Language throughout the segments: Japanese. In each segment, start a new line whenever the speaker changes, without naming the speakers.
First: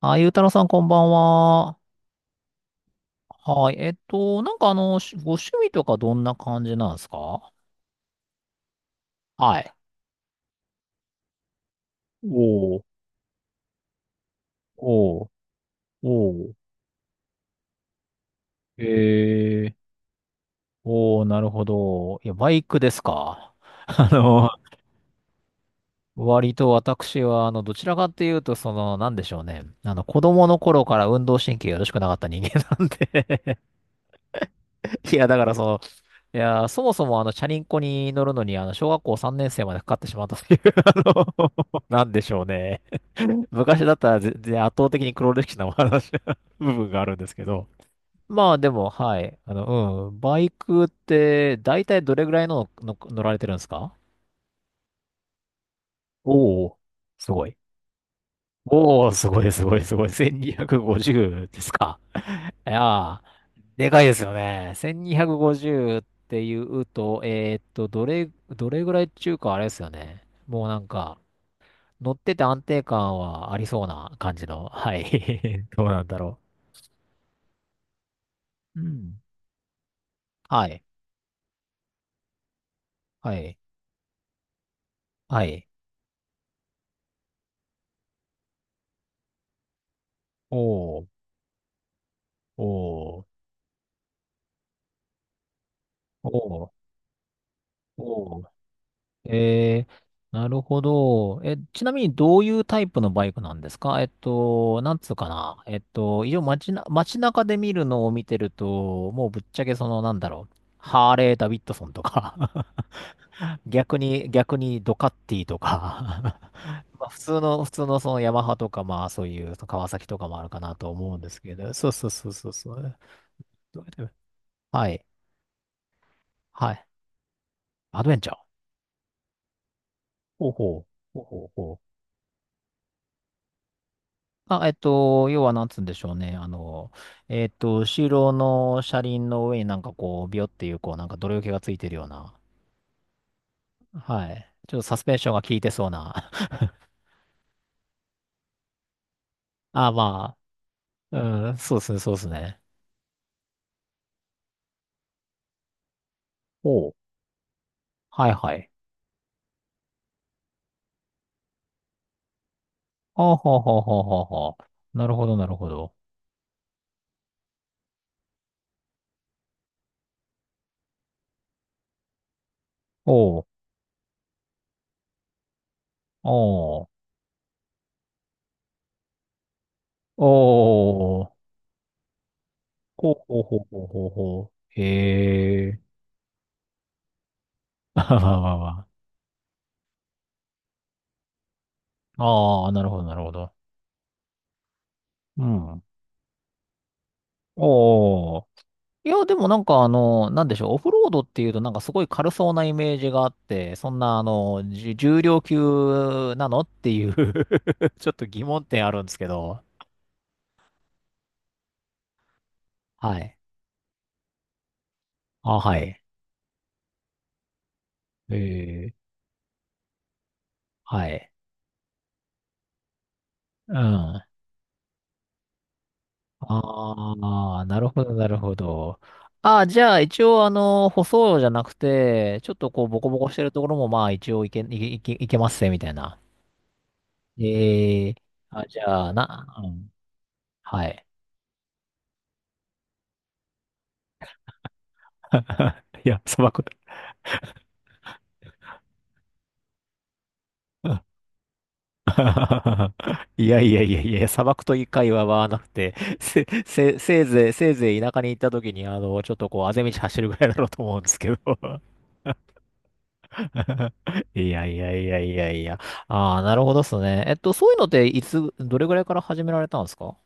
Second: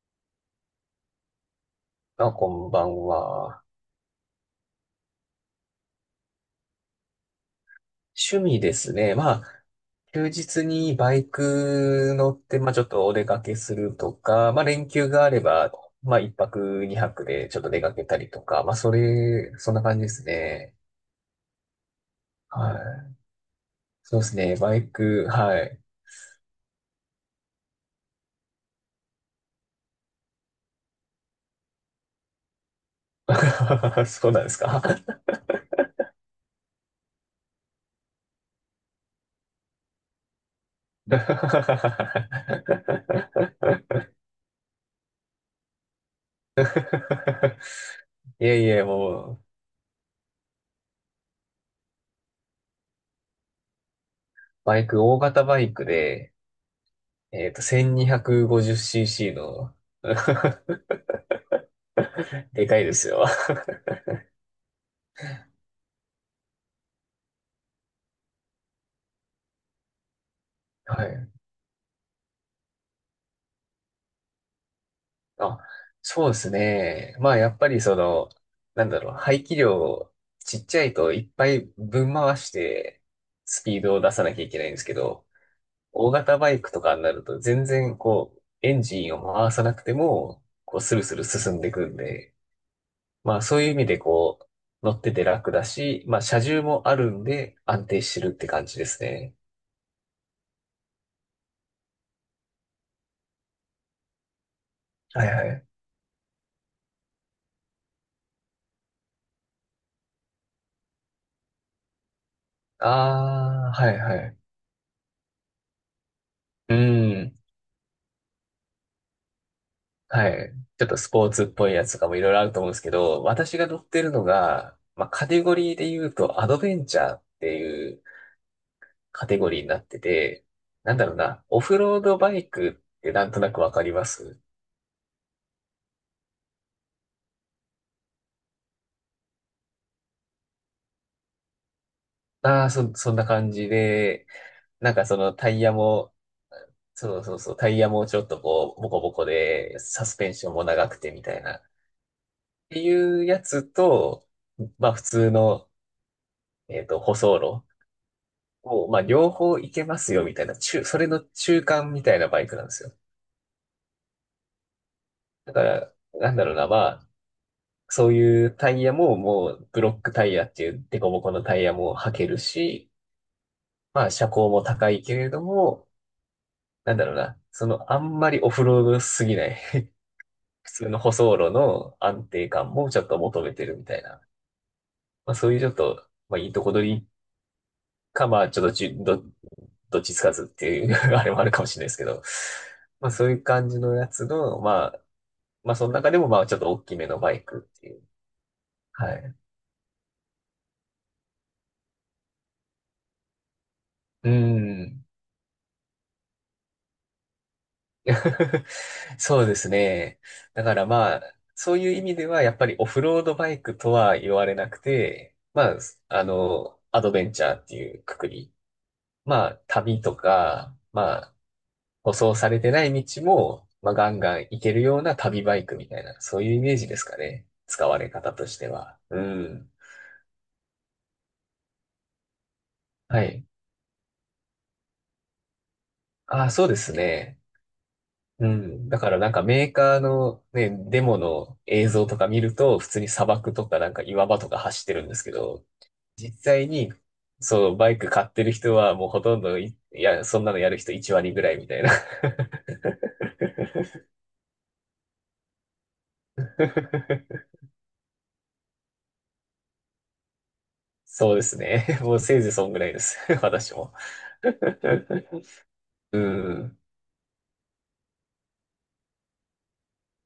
あ、ゆうたろうさん、こんばんは。
あ、こんばんは。
はい。しご趣味とかどんな感じなんですか？
趣味ですね。ま
は
あ、
い。
休日にバイク乗って、まあ
お
ち
ー、
ょっとお出かけするとか、まあ連休
お
が
ー、
あれば、まあ一
おー。
泊二泊でちょっと出かけたりとか、まあ
え
それ、そ
ー、
んな感じですね。
おー、なるほど。いや、バ
は
イクです
い。
か。あ
そうです
の、
ね。バイク、はい。
割と私は、どちらかっていうと、その、なんでしょうね。あの、子供の頃から運動神経がよろしくなかった人間なんで。
そうなんですか。
いや、だからその、いや、そもそもチャリンコに乗るのに、小学校3年生までかかってしまったという、の、なんでしょうね。昔だったら全然圧倒的に黒歴史なお話 部分があるんですけど。
い
まあ
えい
で
え、
も、は
も
い。
う、
バイクって、だいたいどれぐらいの乗られてるんですか？
バイク、大型バイクで、
おおー、すごい。おお、す
1250cc
ごいす
の
ごいすごい。1250ですか。
で
い
かいです
やー、
よ。
でかいですよね。1250っていうと、どれぐらいっていうか、あれですよね。もうなん
は
か、
い。
乗ってて安定感はありそうな感じの。はい。
あ、
どうなんだ
そうで
ろ
すね。まあ、やっぱりその、
う。う
なんだろう、
ん。
排気量ちっ
は
ち
い。
ゃいといっぱいぶん回して、
はい。
スピードを出さなきゃいけないんですけど、
はい。
大型バイクとかになると全然こう、エンジンを回さなくても、こう、ス
お
ルス
ー、
ル進んでいくんで、
お
ま
ー、
あ、そういう意味でこう、乗ってて楽だし、まあ、
お
車重
ー、
もあるんで安定してるっ
お
て
ー。
感じですね。
えー、なるほど。え、ちなみにどういうタイプのバイクなんですか？えっと、なんつう
は
か
いは
な。
い。
えっと、一応街中で見るのを見てると、もうぶっちゃけハーレー・ダビッドソンとか、
ああ、はいはい。
逆にドカッティとか、
う
まあ
ん。
普通のそのヤマハとか、まあそういう川崎とか
は
もある
い。
かな
ちょ
と
っとス
思うん
ポ
で
ー
す
ツっ
け
ぽ
ど、
いや
そう
つと
そ
か
う
もい
そ
ろ
う
いろあ
そう
ると思う
そ
んです
う。
けど、私が乗
どう
って
やっ
る
て。
のが、
はい。
まあ、カテゴリーで言うとアド
は
ベ
い。
ンチャーってい
ア
う
ドベンチャー。
カテゴリーになってて、
ほうほ
なんだろう
う。ほうほ
な、
う
オ
ほ
フ
う。
ロードバイクってなんとなくわかります？
あ、えっと、要はなんつうんでしょうね。後ろの車輪の上になんかこう、ビヨっていう、こう、なんか泥除けがついてるような。
ああー、そんな感じで、
はい。ちょっと
なん
サス
か
ペ
そ
ンショ
の
ンが
タ
効い
イ
て
ヤ
そう
も、
な。
そうそうそう、タイヤもちょっとこう、ボコボコ で、
あ、
サスペン
ま
ションも長くてみたい
う
な、
ん、
っ
そうですね。
ていうやつと、まあ普通の、
ほう。
舗装路。
はいはい。
もう、まあ、両方いけますよ、みたいな、中、それの中間みたいなバイクなんですよ。
あ、ほう。な
だ
る
か
ほ
ら、
ど。
なんだろうな、まあ、そういうタイヤも、もう、ブロックタイヤっていうデコボコのタイヤも履けるし、
おう、
まあ、車高も高いけれども、
おう、
なんだろうな、その、あんまりオフロードすぎない 普通の舗
お
装
う、
路の安定感もちょっ
ほう
と
ほう
求め
ほう
てる
ほ
み
う
たい
ほう
な、
ほう。
まあ、そういうち
へ
ょっ
え。
と、まあ、いいとこ取りか、まあ、ちょっと じゅ
あ
ど、どっちつかずっていう あれもあるかもしれないですけど、
あ、
まあ
なる
そう
ほ
いう
ど。
感じのやつの、まあ
う
まあ、
ん。
その中でも、まあ、ちょっと大きめのバイクっていう。
おー。い
は
や、
い。
でもなんかあの、なんでしょう、オフロードっていうとなんかすごい軽そうなイメージがあって、そんな
うん。
重量級なのっていう、 ちょっと疑問 点あるんですけ
そうで
ど。
すね。だからまあ、そういう意味では、やっぱりオフ
は
ロード
い。
バイクとは言われなくて、
あ、
ま
は
あ、
い。
アドベンチャーっていうくく
え
り。
え。
まあ、旅とか、
は
ま
い。
あ、舗装されてない道も、
うん。
まあ、ガン
あ
ガン行けるような旅バイクみたいな、そういうイメージですかね。
あ、
使われ
な
方
る
と
ほ
して
ど。
は。う
ああ、
ん。
じゃあ一応あの、舗装じゃなくて、ちょっとこう、ボコボ
は
コして
い。
るところもまあ一応いけますね、みたいな。
ああ、そうですね。
ええ。
う
あ、じ
ん。だ
ゃ
か
あ、
らなんかメ
う
ー
ん。
カーのね、
は
デ
い。
モの映像とか見ると、普通に砂漠とかなんか岩場とか走ってるんですけど、
いや
実
砂漠、
際に、そう、バイク買ってる人はもうほとんどいや、そんなのやる人1割ぐらいみたいな。
いや、砂漠という会話はなくて、せいせいせい ぜいせいぜい田舎に行った時にあのちょっとこうアぜ道走るぐらいなのと思うんですけ
そう
ど。
ですね。もうせいぜいそんぐらいです。私も。
いや いやいやいやいや
う
ああなるほ
ん。
どですね。えっとそういうのでいつどれぐらいから始められたんですか？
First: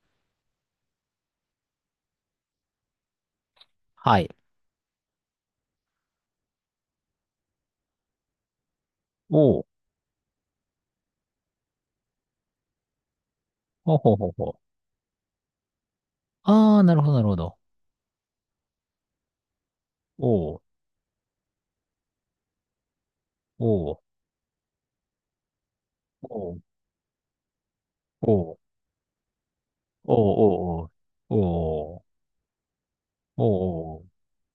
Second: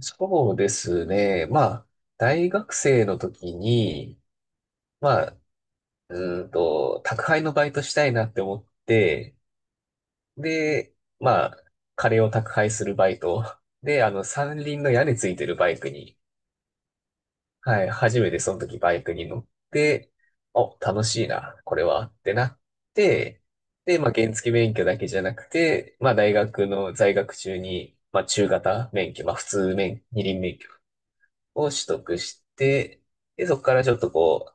そうですね。まあ、大学生の時
は
に、
い。
まあ、宅配のバイトしたいなって思って、
お。
で、まあ、カレーを宅配するバイト。
ほ
で、
ほほ
三
ほ。
輪の屋根ついてるバイクに、
ああ、なるほど。
はい、初めてその時バイクに乗って、
おお
お、楽しいな、これは、ってなって、
お
で、まあ、原付免許だけじゃなくて、まあ、大
お
学の在学中に、まあ、
お
中
お
型免許、まあ、普通免、
お
二輪免許
おお
を取
お
得して、
お
で、そこからち
お
ょっ
お
とこう、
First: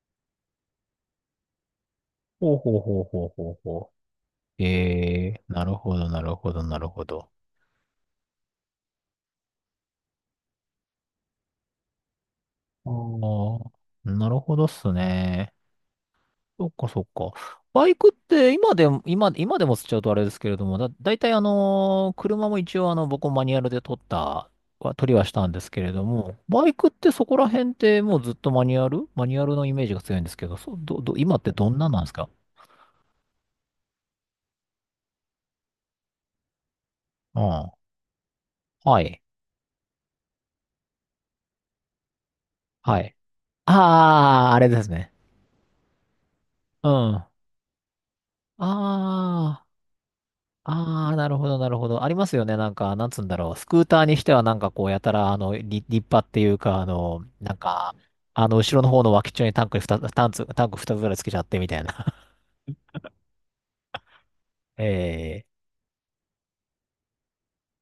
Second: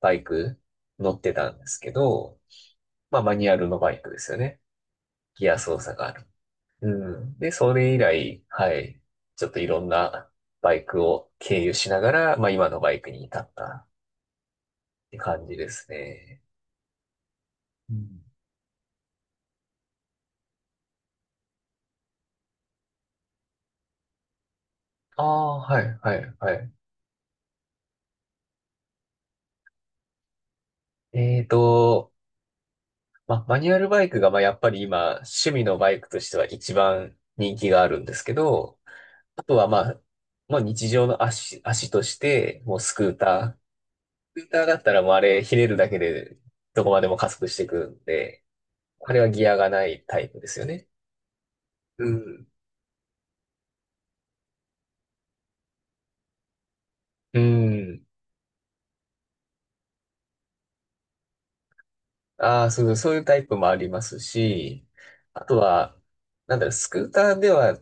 バイク乗ってたんですけど、
ほほほ
まあ、
ほ
マニュ
ほ
アルの
ほ。
バイクですよね。
え
ギ
ー、
ア操作がある。
なる
う
ほど。
ん。で、それ以来、はい。ちょっといろんなバイクを経由しながら、まあ今のバイクに至った
あ
っ
あ、なるほどっす
て感
ね。
じですね。
そっか。バ
う
イ
ん。
クって今でも、今でもつっちゃうとあれですけれども、だいたいあのー車も一応あの、僕もマニュアルで取った、取りは
あ
したん
あ、
ですけ
は
れ
い、
ど
はい、
も、
は
バ
い。
イクってそこら辺ってもうずっとマニュアルのイメージが強いんですけど、そう、今っ
えー
てどんなんなんです
と、
か？
まあマニュアルバイクが、まあやっぱり今、趣味のバイクとしては一番
う
人気
ん。
があるんですけど、
はい。
あとはまあ、まあ日常の足、足として、もうス
は
ク
い。
ーター。スク
あ
ー
あ、
タ
あ
ー
れ
だ
で
っ
す
たらもう
ね。
あれ、ひねるだけでど
う
こまで
ん。
も加
あ
速していくんで、あれはギア
あ。
がないタイプですよね。
ああ、なるほど。
う
ありますよ
ん。
ね。なんか、なんつうんだろう。スクーターにしては、なんかこう、やたら、立派っていうか、
うん。
後ろの方の脇っちょにタンクにふたタンク、タンク2つぐらいつけちゃって、みたいな。
ああ、そうそう、そういうタイプもありますし、
ええ、
あとは、なんだろう、スクーターでは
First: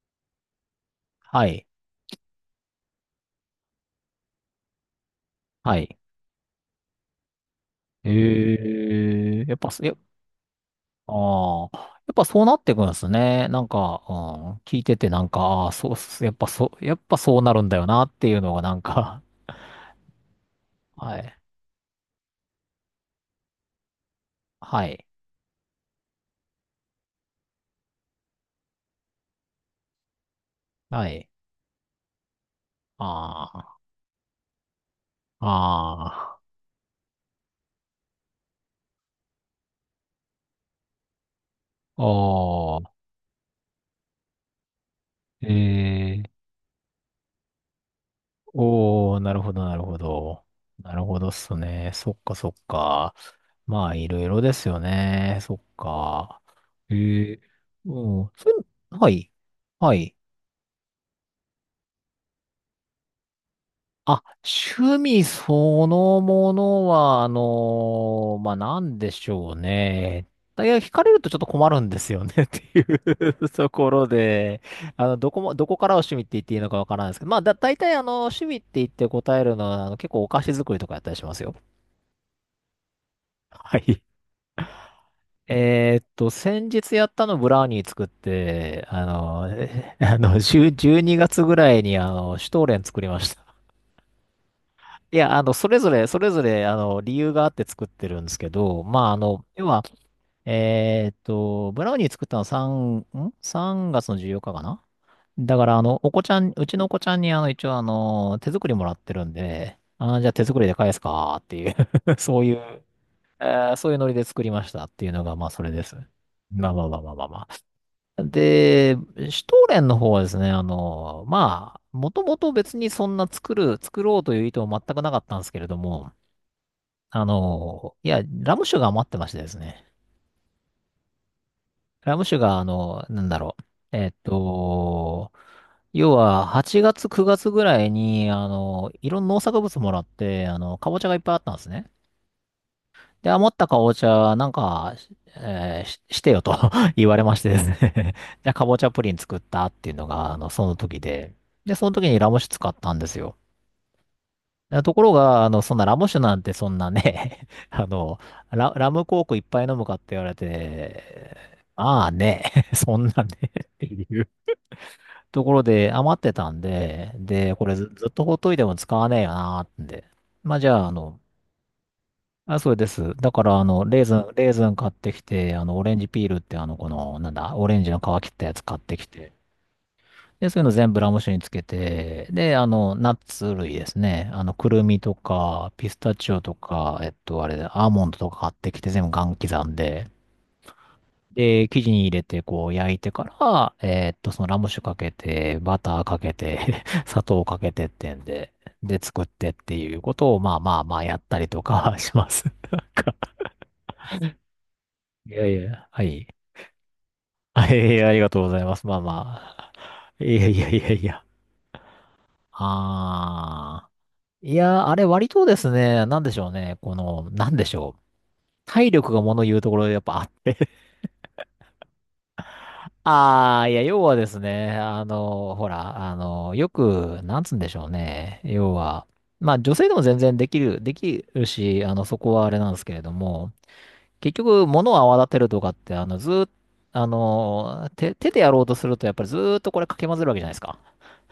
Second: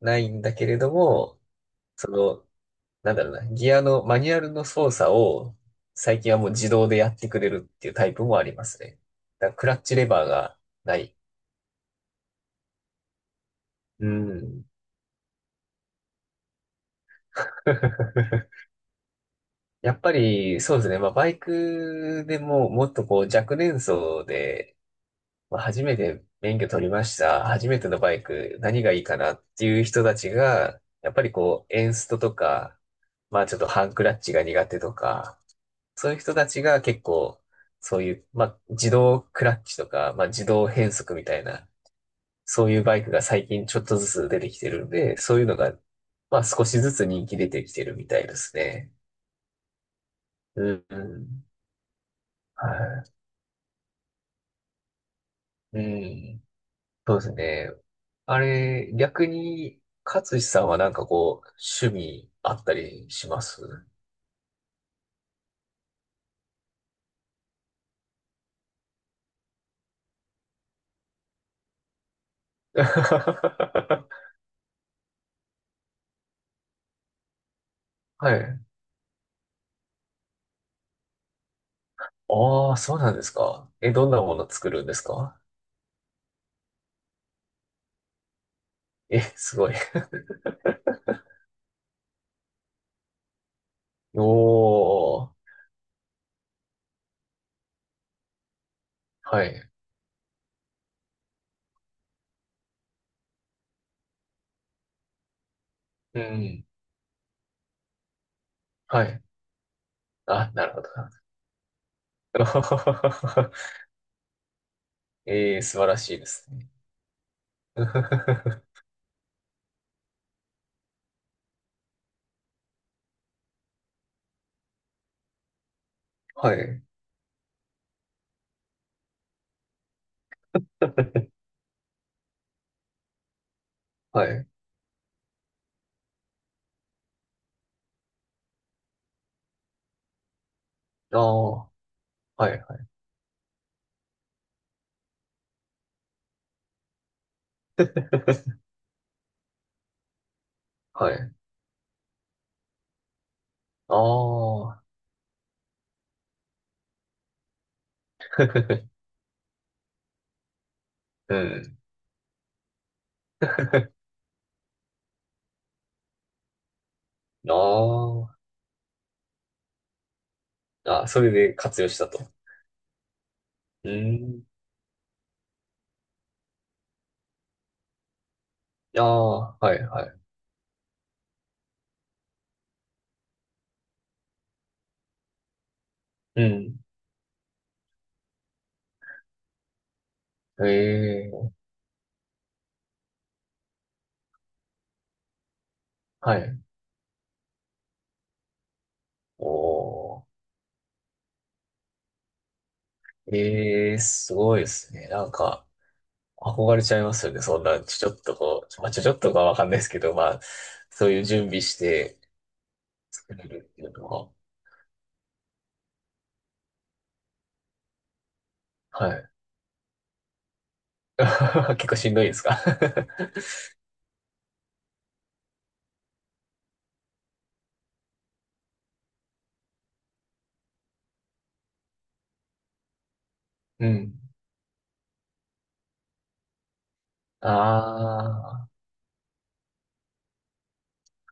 ないんだけれども、
はい、
その、なんだろうな、ギアの、マニュアルの操作を、
はい。
最近はもう自動でやってくれるっていうタイプもありますね。
ええ
だから
やっ
ク
ぱ、
ラッ
や、
チレバーがない。
ああ、やっぱそうなってくんですね。
うん。
聞いてて、なんか、ああ、そうっす、やっぱそうなるんだよな、っていう のが、なんか、
やっぱり、そうです ね。まあ、
は
バ
い、
イクでも、もっとこう、若年層で、
はい、
まあ初めて免許取りました。初めてのバイク、何がいいかなっていう人たちが、
は
やっぱ
い。
りこう、エンストとか、まあちょっと
あ
ハンクラッチが苦手とか、そういう人
あ、あ
たちが結構、そういう、まあ自動クラッチとか、まあ自動変速みたいな、
あ、
そうい
お
う
ー。
バイクが最近ちょっとずつ出てきてるんで、そういう
え
のが、
ー、
まあ少しずつ人気出てきてるみたいですね。
おー、なるほど。
う
なるほどっ
ん。
すね。そっか。
は
まあ、いろいろですよね。そっ
い。う
か。
ん。
え
そうです
ー、
ね。
うん、
あ
それ、
れ、
は
逆
い。
に、
はい。
勝志さんはなんかこう、趣味あったりします？
あ、趣味そのものは、なんでしょうね。だいや、惹かれるとちょっと困るんですよね。 ってい うとこ
は
ろで、どこからを趣味って言っていいのかわからないですけど、まあ、大体あの、趣味っ
い。
て言って答えるのは、結構お菓子作りとかやったりしますよ。
ああ、そうなんです か。
は
え、
い。
どんなもの作るんですか？
えーっと、先日やったのブラウニー作って、あ
え、
の、
すごい。
えあの、10、 12月ぐらいにシュトーレン作りました。い
お
や、あ
ー。
の、それぞれ、理由があって作ってるんですけど、まあ、あ
は
の、要
い。
は、えーっと、ブラウニー作ったの3、ん？ 3 月の14日かかな。だから、あの、お
う
子ちゃん、
ん。
うちのお子ちゃんに、あの、一応、あの、手作りもらっ
は
て
い。
るんで、あー、じゃあ手
あ、
作り
な
で
るほど。
返すかっていう、 そういう、え ーそういうノリで作りましたっていうのが、まあ、
え
そ
ー、
れ
素
で
晴
す。
らしいです
ま
ね。
あまあまあまあまあまあ。で、シュトーレンの方はですね、あの、まあ、もともと別にそんな作ろうという意図は全くなかったんですけれども、
はい。
あの、いや、ラム酒が余ってましてですね。ラム酒が、あの、なんだろう。えっ
はい。
と、要は、8月、9月ぐらいに、いろんな農作物もらって、かぼちゃがい
あ
っぱいあったんで
あ、
すね。
はい。
で、余ったかぼちゃ、なんか、えーし、してよと 言われましてですね。 じゃあ、かぼちゃプリン作ったっていうのが、あの、その時
は
で。
い。
で、その時にラム酒使ったんですよ。
あ
あ
あ。
ところが、あの、そんなラム酒なんてそんなね、あの、ラム コークいっぱい飲むかって言われ
う
て、
ん。
ああね、そんなね、 っていうところで余ってたんで、
あ
で、これずっとほっ
あ。
といても使わねえよなーってんで。まあじゃあ、あ
あ、
の、
それで活用したと。
あ、そうです。だから、あの、
うーん。
レーズン買ってきて、あの、オレンジピールって、あの、この、なんだ、オレンジの皮切ったやつ買って
あ
きて、
あ、はいはい。
で、そういうの全部ラム酒につけて、で、あの、ナッツ類ですね。あの、くるみとか、ピスタチオ
う
と
ん。
か、えっと、あれ、アーモンドとか買ってきて全部ガン刻んで、
ええ、
で、生地に入れて、こう、焼いてから、えっと、そのラム酒かけて、バターかけ
はい。
て、砂糖かけてってんで、で、作ってっていうこ
おー。
とを、やったりとか します。なんか、
ええ、すごいですね。な
い
ん
やい
か、
や、はい。
憧れちゃいますよね。そん
はい
な、
やい
ち
や、
ょ
あ
ちょ
り
っ
が
と
とうござい
こ
ま
う、
す。
まあ、
ま
ち
あ
ょちょっと
ま
かわかんないですけど、ま
あ。い
あ、
やいやいやい
そういう
や。
準備して作れるってい
ああ。
うのは、
いやー、あれ割とですね、なんでしょうね。この、なんでしょう。体
は
力が
い。
物言うところでやっぱあって。
結構しんどいですか？
ああ、いや、要はですね、あの、ほら、あの、よく、なんつうんでしょうね。要は、まあ女性でも全然できるし、あの、そこはあれなんですけれども、
うん。
結局、物を泡立てるとかって、あの、ずーっと、あの、手でやろう
ああ、
とすると、やっぱりずーっとこれかき混ぜるわけじゃないですか。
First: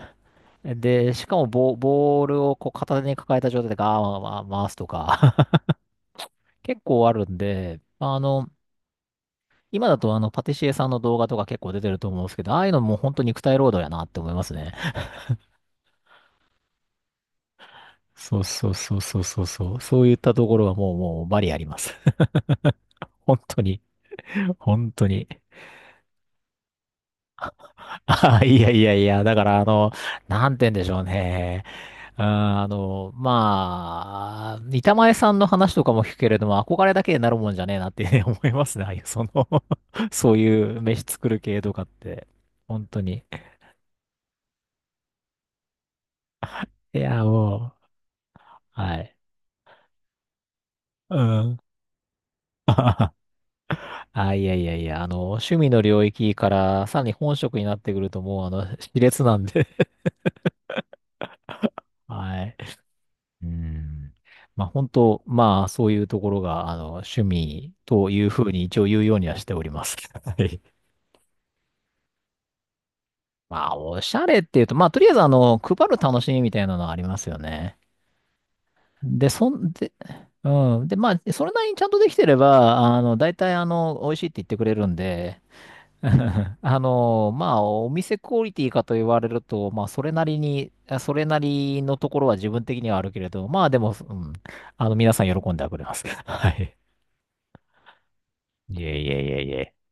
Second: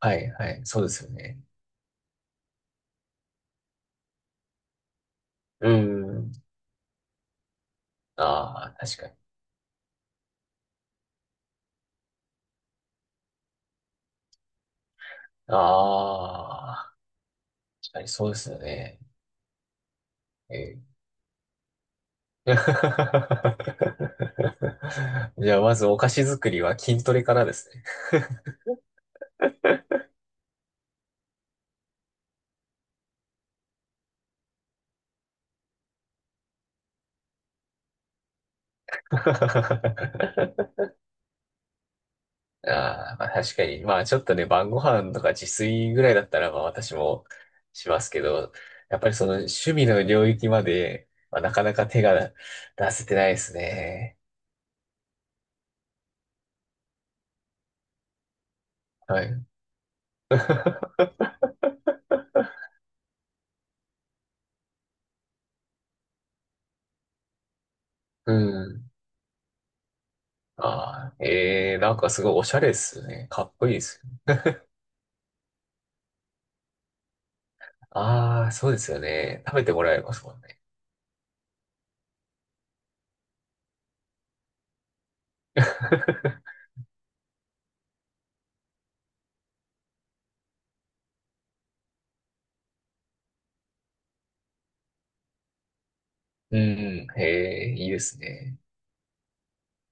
はいはい。そうですよ
で、しか
ね。
もボールをこう片手に抱えた状態でガーッ回すとか、
うん。
結構あるんで、あの、
ああ、確かに。
今だとあの、パティシエさんの動画とか結構出てると思うんですけど、ああいうのも本当肉体労働やなって思いますね。
ああ、確かにそうで
そう
すよ
そうそ
ね。
うそうそうそう。そういったところは
え
も
ー
うもうバリあります。本当に。本当に。
じゃあ、まずお菓子作りは筋トレからですね。
ああ、いやいやいや、だからあの、なんて言うんでしょうね。うんあの、まあ、板前さんの話とかも聞くけれども、憧れだけになるもんじゃねえなって ね思いますね。ああいうその そう いう飯作る系とかって。本当
ああ、
に。
まあ確かに。まあちょっとね、晩ご飯とか自炊ぐらいだったら、まあ私
いや、
も
もう。
しますけど、
は
やっぱり
い。
その趣味の領域まで、
う
まあ、な
ん。
かなか手が出せ てないですね。
あ、あの、趣味の領域からさらに本職になってくるともう、あの、熾烈
は
な
い。
んで。はい。うん。本当、まあ、そういうところが、あの、趣味という
う
ふうに一応
ん。
言うようにはしております。はい。
ああ、ええなんかすごいおしゃれですね。かっこい
ま
い
あ、
で
お
すね。
しゃれっていうと、まあ、とりあえず、あの、配る楽しみみたいなのはありますよね。
ああ、そうですよ
で、
ね。
そ
食べ
ん
ても
で、
らえますもん
う
ね。
ん。で、まあ、それなりにちゃんとできてれば、あの、大体、あの、美味しいって言ってくれるんで、あの、まあ、お店クオリティかと言われると、まあ、それなりに、あそれなりのところは自分的にはあるけれど、まあ、でも、うん、あの、皆さん喜んではくれます。は
う
い。
ん、へえ、いいですね。
いえ。